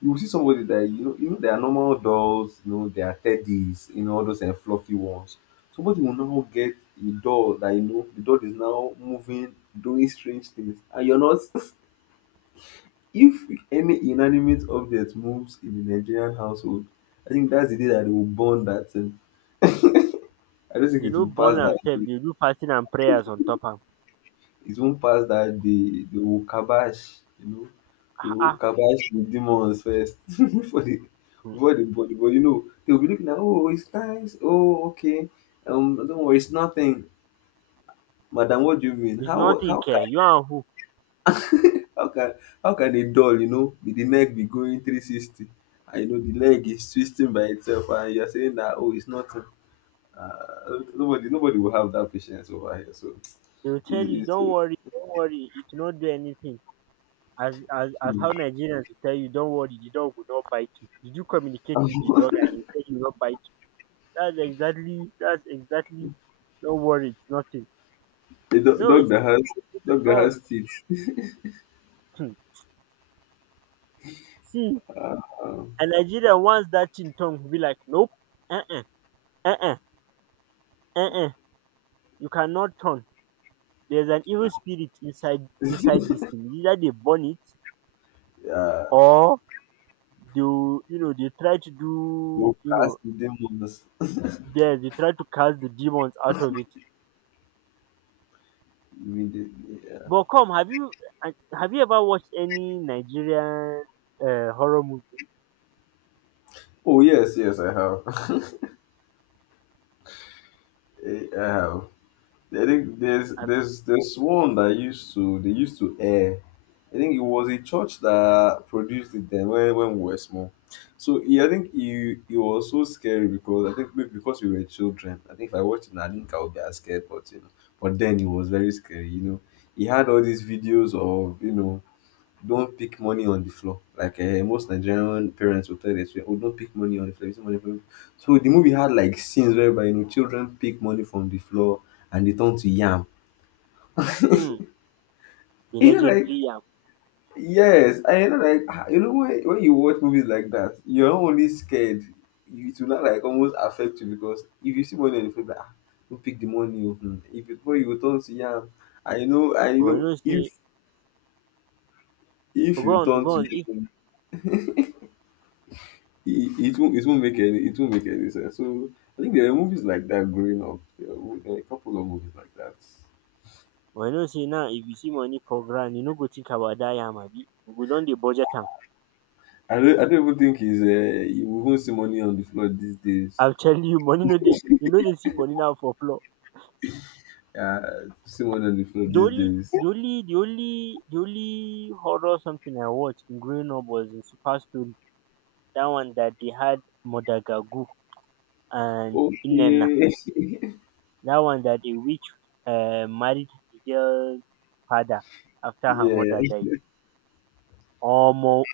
B: You will see somebody that you know there are normal dolls, you know, there are teddies, you know, all those fluffy ones. Somebody will now get a doll that you know the doll is now moving, doing strange things, and you're not. If any inanimate object moves in a Nigerian household, I think that's the day that they will burn that thing. I don't think
A: they
B: it
A: no
B: will
A: burn
B: pass that
A: themselves,
B: day.
A: they do fasting and prayers on top of.
B: It won't pass that day. They will kibosh, you know, they
A: Ah,
B: will
A: ah.
B: kibosh the
A: Hmm,
B: demons first
A: hmm.
B: before the body. But you know, they will be looking at, oh, it's nice. Oh, okay. Don't worry, it's nothing, madam. What do you mean?
A: It's nothing care, you and who?
B: How can how can a doll, you know, be the neck be going 360, and you know the leg is twisting by itself, and you're saying that, oh, it's nothing. Uh, nobody will have that patience over here. So,
A: They will tell you,
B: it's,
A: don't worry, it will not do anything. As how
B: it's
A: Nigerians will tell you, "Don't worry, the dog will not bite you." Did you communicate with the dog and he said he will not bite you? That's exactly Don't worry, it's nothing.
B: a do-
A: No, it's
B: dog
A: at
B: that
A: all.
B: has teeth.
A: Hmm. See,
B: Um,
A: a Nigerian wants that thing tongue will be like, nope, uh uh-uh, uh, uh uh uh you cannot turn. There's an evil spirit inside this thing. Either they burn it,
B: yeah,
A: or they try to do,
B: dog
A: you
B: that has
A: know
B: teeth, demons
A: there's they try to cast the demons out of it.
B: immediately. Yeah.
A: But come, have you, and have you ever watched any Nigerian horror movie?
B: Oh yes, yes, I have. I have. I think
A: Have,
B: there's one that used to they used to air. I think it was a church that produced it then when we were small. So yeah, I think it it was so scary because I think maybe because we were children. I think if I watched it now, I think I would be as scared, but you know, but then it was very scary. You know, he had all these videos of you know don't pick money on the floor. Like most Nigerian parents will tell their children, "Oh, don't pick money on the floor. You see money from-" So the movie had like scenes whereby you know children pick money from the floor and they turn to yam.
A: mm, the
B: You know, like,
A: legendary yam.
B: yes, I you know like, ah, you know when you watch movies like that, you're not only scared, you- it will not like almost affect you because if you see money on the floor, like, ah, don't pick the money. Oh, hmm. If it before you will turn to yam, I
A: But you
B: know
A: know say,
B: if
A: oh, go
B: you
A: on,
B: turn
A: go
B: to
A: on. If
B: it, it won't make any it won't make any sense. So I think there were movies like that growing up. There were a couple of movies like that.
A: But you know say now, if you see money for grand, you no go think about that yam, abi. We don dey budget am.
B: I don't even think he's you won't see money on the floor these days.
A: I'm telling you, money no dey. You no dey see money now for floor.
B: Uh, see money on the floor
A: The
B: these
A: only,
B: days.
A: the only, the only, the only horror something I watched in growing up was in Super Story. That one that they had Madagagu and Inena.
B: Okay.
A: That one that a witch marry the girl's father after her
B: Yeah,
A: mother died. Omo!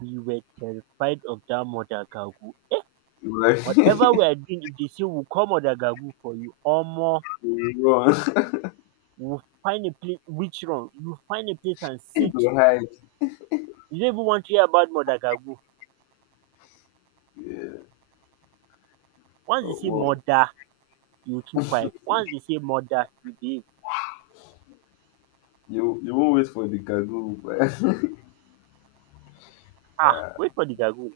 A: We were terrified of that Mother-Gago. Eh!
B: like
A: Whatever we are doing, if they say we call Mother-Gago for you, omo,
B: you run
A: we will find a place, which room. You find a place and
B: to
A: sit.
B: hide.
A: You don't even want to hear about Mother-Gago.
B: Yeah.
A: Once they
B: Oh,
A: say
B: well,
A: mother, you keep quiet. Once they say mother, you behave.
B: you won't wait for the kagoo. But-
A: Ah! Wait for the Gago.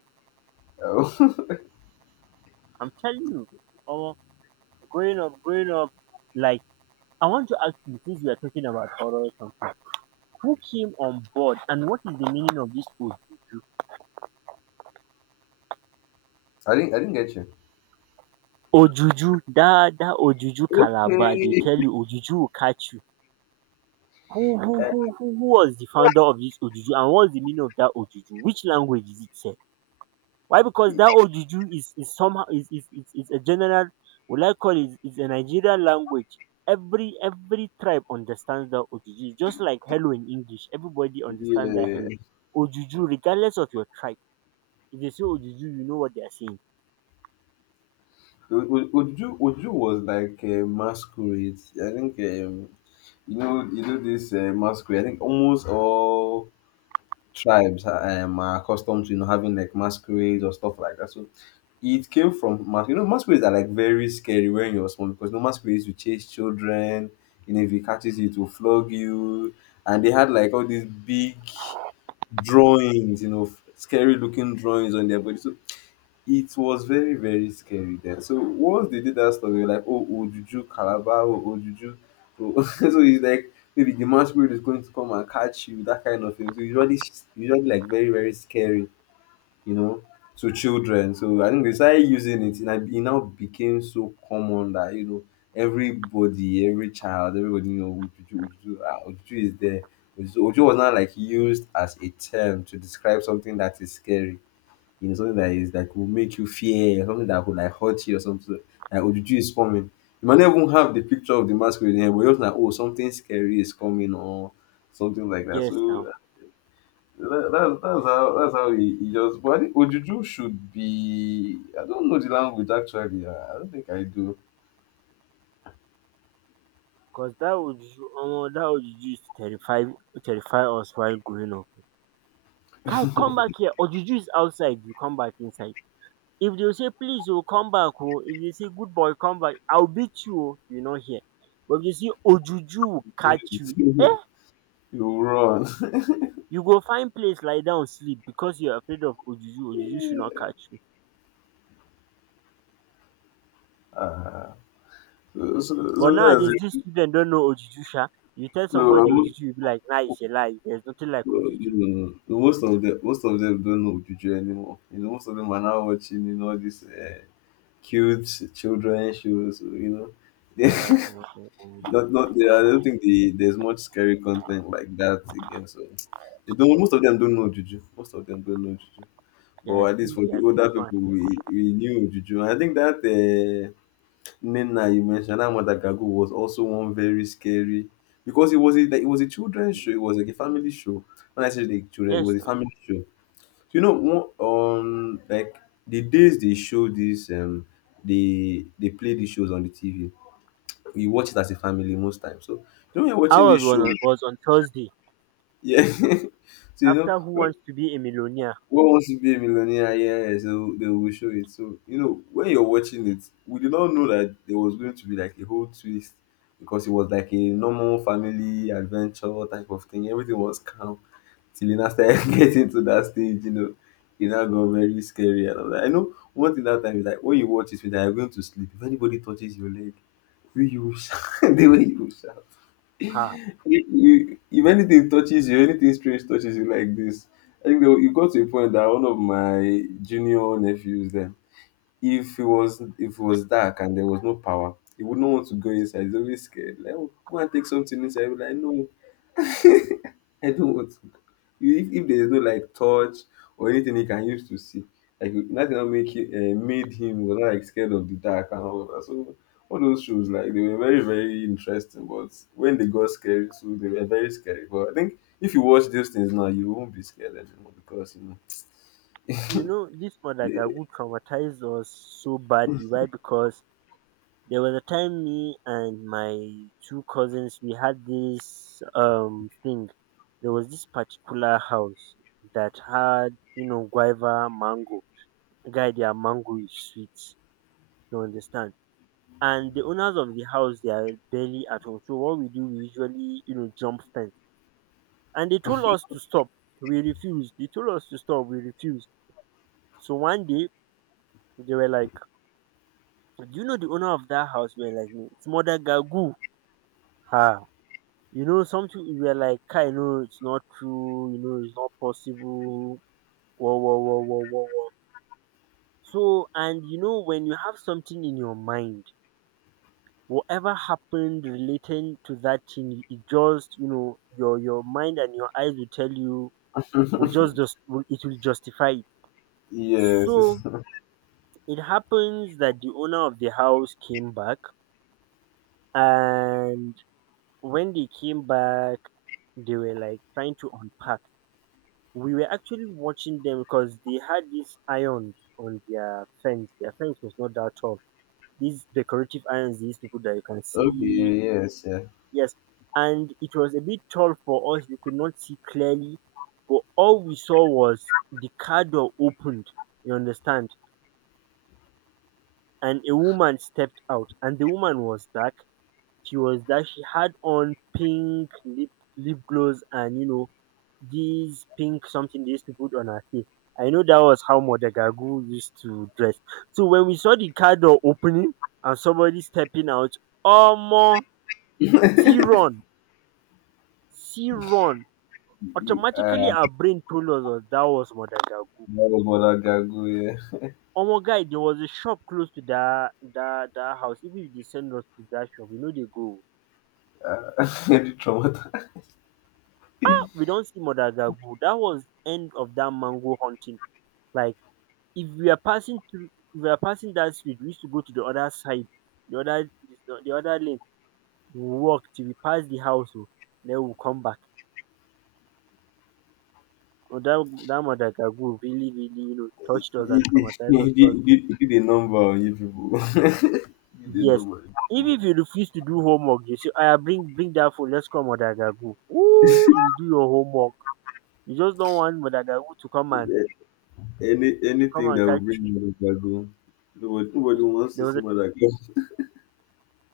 A: I'm telling you. Omo! Growing up, like, I want to ask you, since we are talking about oral consent, who came on board and what is the meaning of this ojuju?
B: I didn't get you.
A: Ojuju, that ojuju calabar, they
B: Okay.
A: tell you ojuju will catch you. Who was the founder of this ojuju and what's the meaning of that ojuju? Which language is it sef? Why? Because that ojuju is somehow is a general, will I call it, is a Nigerian language. Every tribe understands that ojuju, just like hello in English. Everybody understands that
B: Yeah.
A: hello. Ojuju, regardless of your tribe. If they say ojuju, you know what they are saying.
B: Oju was like a masquerade. I think you know this masquerade. I think almost all tribes are accustomed to you know having like masquerades or stuff like that. So it came from mas. You know masquerades are like very scary when you're small because no masquerades will chase children. You know if it catches you, it will flog you. And they had like all these big drawings. You know, scary looking drawings on their body. So it was very, very scary then. So once they did that stuff, they were like, oh, Ojuju, Calabar, oh, Ojuju. Oh. So it's like maybe the masquerade is going to come and catch you, that kind of thing. So usually, it's usually like very, very scary, you know, to children. So I think they started using it, and I- it now became so common that you know everybody, every child, everybody know Ojuju, Ojuju, ah, Ojuju is there. Ojuju was not like used as a term to describe something that is scary, you know, something that is that will make you fear, or something that would like hurt you or something. Like Ojuju is coming. You might not even have the picture of the masquerade in here, but you're just like, oh, something scary is coming or something like that.
A: Yes
B: So
A: now.
B: that, that's how he just. But I think Ojuju should be. I don't know the language actually. I don't think I do.
A: Because that ojuju, omo, that ojuju used to terrify, us while growing up. Kai, come back here. Ojuju is outside, you come back inside. If they say please oo come back oh! If they say good boy come back, I will beat you oh! You no hear. But if dey say ojuju will catch you, eh,
B: You run.
A: you go find place lie down sleep because you are afraid of ojuju, ojuju should not catch you.
B: Ah, so, so, so
A: But
B: so, that's
A: nowadays dis
B: it.
A: children not know ojuju sha, you tell
B: No,
A: somebody
B: I'm
A: ojuju, you be like na it's a lie, there is nothing like
B: No, no,
A: ojuju.
B: no, no. Most of them don't know Juju anymore. You know, most of them are now watching, you know, all these cute children shows. You know,
A: Uh, uh, uh,
B: not, not they,
A: uh,
B: I don't think the, there's much scary content like that again. So they don't. Most of them don't know Juju. Most of them don't know Juju.
A: they
B: But
A: are
B: at least
A: too,
B: for
A: they are too they
B: the
A: are too
B: older
A: smart.
B: people, we knew Juju. I think that. Nina you mentioned that Madagascar was also one very scary because it was a like, it was a children's show, it was like a family show. When I say the children, it
A: Yes
B: was a
A: now.
B: family show. So, you know, one on like the days they show this they play these shows on the TV. You watch it as a family most times. So you know when you're watching this
A: Ours was
B: show,
A: on, Thursday,
B: yeah. So you know
A: after Who Wants to Be a Millionaire?
B: what wants to be a millionaire? Yes, they will show it. So you know when you're watching it, we did not know that there was going to be like a whole twist because it was like a normal family adventure type of thing. Everything was calm till you now started getting to that stage. You know, it now got very scary. And I'm like, I know one thing that time is like when you watch it, you're going to sleep. If anybody touches your leg, you will shout, the way you will shout.
A: Ha!
B: If you if anything touches you, anything strange touches you like this, I think there, you got to a point that one of my junior nephews then, if it was dark and there was no power, he would not want to go inside. He's always scared. Like, oh, go and take something inside. He'll be like, no, I don't want. You- if there is no like touch or anything he can use to see like nothing that make him, made him was not like scared of the dark and all of that, so all those shows like they were very, very interesting but when they got scary, so they were very scary, but I think if you watch those things now you won't be scared anymore because you know,
A: You know, this
B: yeah.
A: Madagascar traumatized us so badly. Why? Because there was a time me and my two cousins we had this thing. There was this particular house that had, you know, guava, mango. Guy, their mango is sweet. You understand? And the owners of the house, they are barely at home. So what we do, we usually, you know, jump fence. And they told us to stop. We refused. They told us to stop. We refused. So one day they were like, do you know the owner of that house were like me? It's mother Gagu. Ah, you know something, we were like, I know it's not true, you know, it's not possible. Whoa, whoa, whoa, whoa, whoa, whoa. So, and you know, when you have something in your mind, whatever happened relating to that thing, it just, you know, your mind and your eyes will tell you, will just will, it will justify it.
B: Yes.
A: So it happens that the owner of the house came back, and when they came back, they were like trying to unpack. We were actually watching them because they had these irons on their fence. Their fence was not that tall. These decorative irons, these people that you can
B: Okay,
A: see,
B: yes, yeah.
A: yes, and it was a bit tall for us. We could not see clearly, but all we saw was the car door opened. You understand? And a woman stepped out, and the woman was dark. She was dark. She had on pink lip gloss and, you know, this pink something they used to put on her hair. I know that was how Modagagu used to dress. So when we saw the car door opening and somebody stepping out, Omo, see run, see run.
B: You,
A: Automatically our brain told us that that was Modagagu.
B: that was Mother Gago, yeah.
A: Omo guy, there was a shop close to that house. Even if they send us to that shop, we know they go.
B: Very traumatized.
A: Ah, we don't see Modagagu. That was end of that mango hunting. Like if we are passing through if we are passing that street, we used to go to the other side, the other the other lane. We walk till we pass the house. Oh, then we come back, so that that madagascar really really touched us
B: He, he,
A: and
B: did-
A: traumatized
B: he
A: us cause
B: did he did a number on you people. He did a
A: yes.
B: number on you
A: Even
B: people.
A: if you refuse to do homework, you say, "I bring that phone, let's go madagascar." You do your homework. You just don't want madagascar
B: Yeah. Any
A: to come
B: anything
A: and
B: that will
A: catch
B: bring
A: you.
B: Mother Gago. Nobody, nobody
A: Yes.
B: wants
A: there
B: to
A: was
B: see
A: a
B: Mother Gago.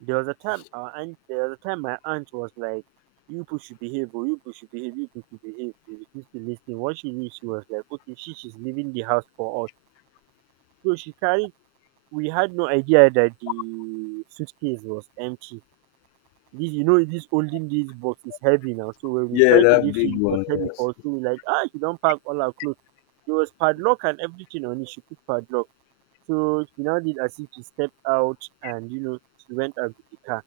A: There was a time our aunt, there was a time my aunt was like, "You people should behave, or you people should behave, you people should behave." They refused to listen. Once she knew, she was like, "Okay, she's leaving the house for us." So she carried. We had no idea that the suitcase was empty. This, you know, this holding, this box is heavy now. So when we
B: Yeah,
A: tried to
B: that
A: leave,
B: big
A: she it was
B: one,
A: heavy
B: yes.
A: for us. So we like, ah, she don't pack all our clothes. There was padlock and everything on it. She put padlock. So she now did as if she stepped out, and you know, she went out with the car.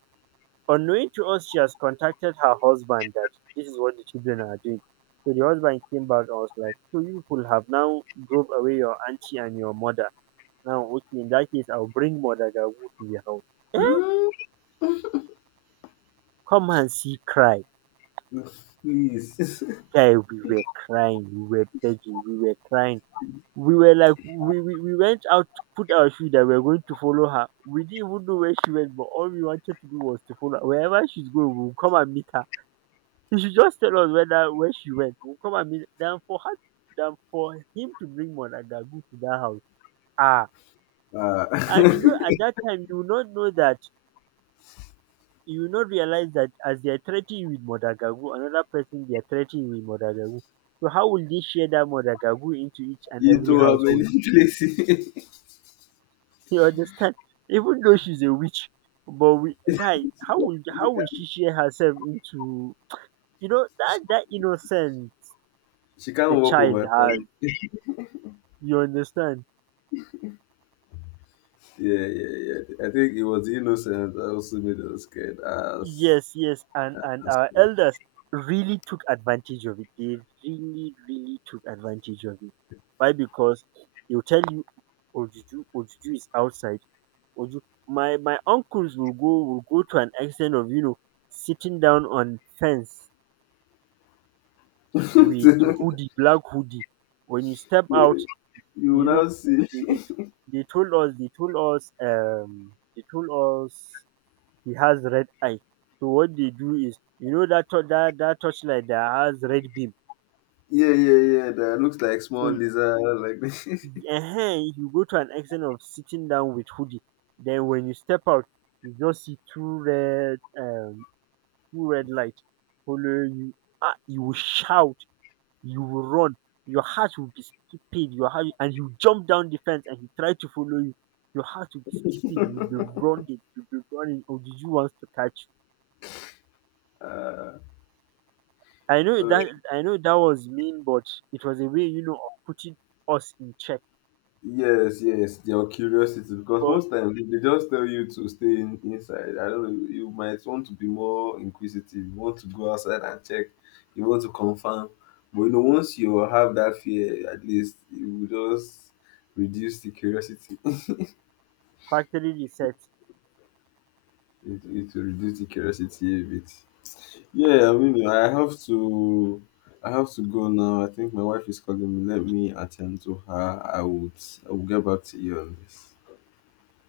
A: Unknowing to us, she has contacted her husband that this is what the children are doing. So the husband came back and was like, "So you people have now drove away your auntie and your mother. Now, okay, in that case, I'll bring Mother Gagu to your house." Eh? Come and see cry.
B: Please.
A: Guy, we were crying, we were begging, we were crying. We were like, we went out to put our shoe, that we were going to follow her. We didn't even know where she went, but all we wanted to do was to follow her. Wherever she's going, we'll come and meet her. She should just tell us whether where she went. We'll come and meet than for her, than for him to bring Monagagu to that house. Ah.
B: Uh,
A: And you know, at that time you will not know that you will not realize that as they are threatening you with Modagagu, another person they are threatening you with Modagagu. So how will they share that Modagagu into each and every
B: into how many
A: household?
B: places?
A: You understand? Even though she's a witch. But we guy, how will she share herself into you know that
B: she,
A: that innocence
B: she can't
A: a
B: walk over
A: child has?
B: time.
A: You understand?
B: Yeah, yeah, yeah. I think it was the innocent that also made us scared
A: Yes, yes, and
B: as
A: our
B: well.
A: elders really took advantage of it. They really, really took advantage of it. Why? Because they'll tell you, Ojuju, Ojuju is outside. Oju, my uncles will go to an extent of, you know, sitting down on fence with hoodie, black hoodie. When you step
B: you
A: out,
B: you will
A: you know
B: now see.
A: they they, they told us, they told us he has red eye. So what they do is, you know that that torchlight that has red beam.
B: Yeah, yeah, yeah. That looks like small
A: So
B: lizard like
A: you go to an extent of sitting down with hoodie. Then when you step out, you just see two red light follow you. Ah, you will shout, you will run, your heart will be skipping, your heart, and you jump down the fence and he try to follow you. Your heart will be skipping, you'll be running, you'll be running. Oh, did you want to catch?
B: Uh,
A: I know
B: uh,
A: that was mean, but it was a way, you know, of putting us in check.
B: yes, yes, your curiosity, because
A: But
B: most times they just tell you to stay in, inside. I don't know, you might want to be more inquisitive, you want to go outside and check, you want to confirm. But you know, once you have that fear, at least it will just reduce the curiosity.
A: factory reset.
B: It will reduce the curiosity a bit. Yeah, I mean, I have to go now. I think my wife is calling me. Let me attend to her. I will get back to you on this.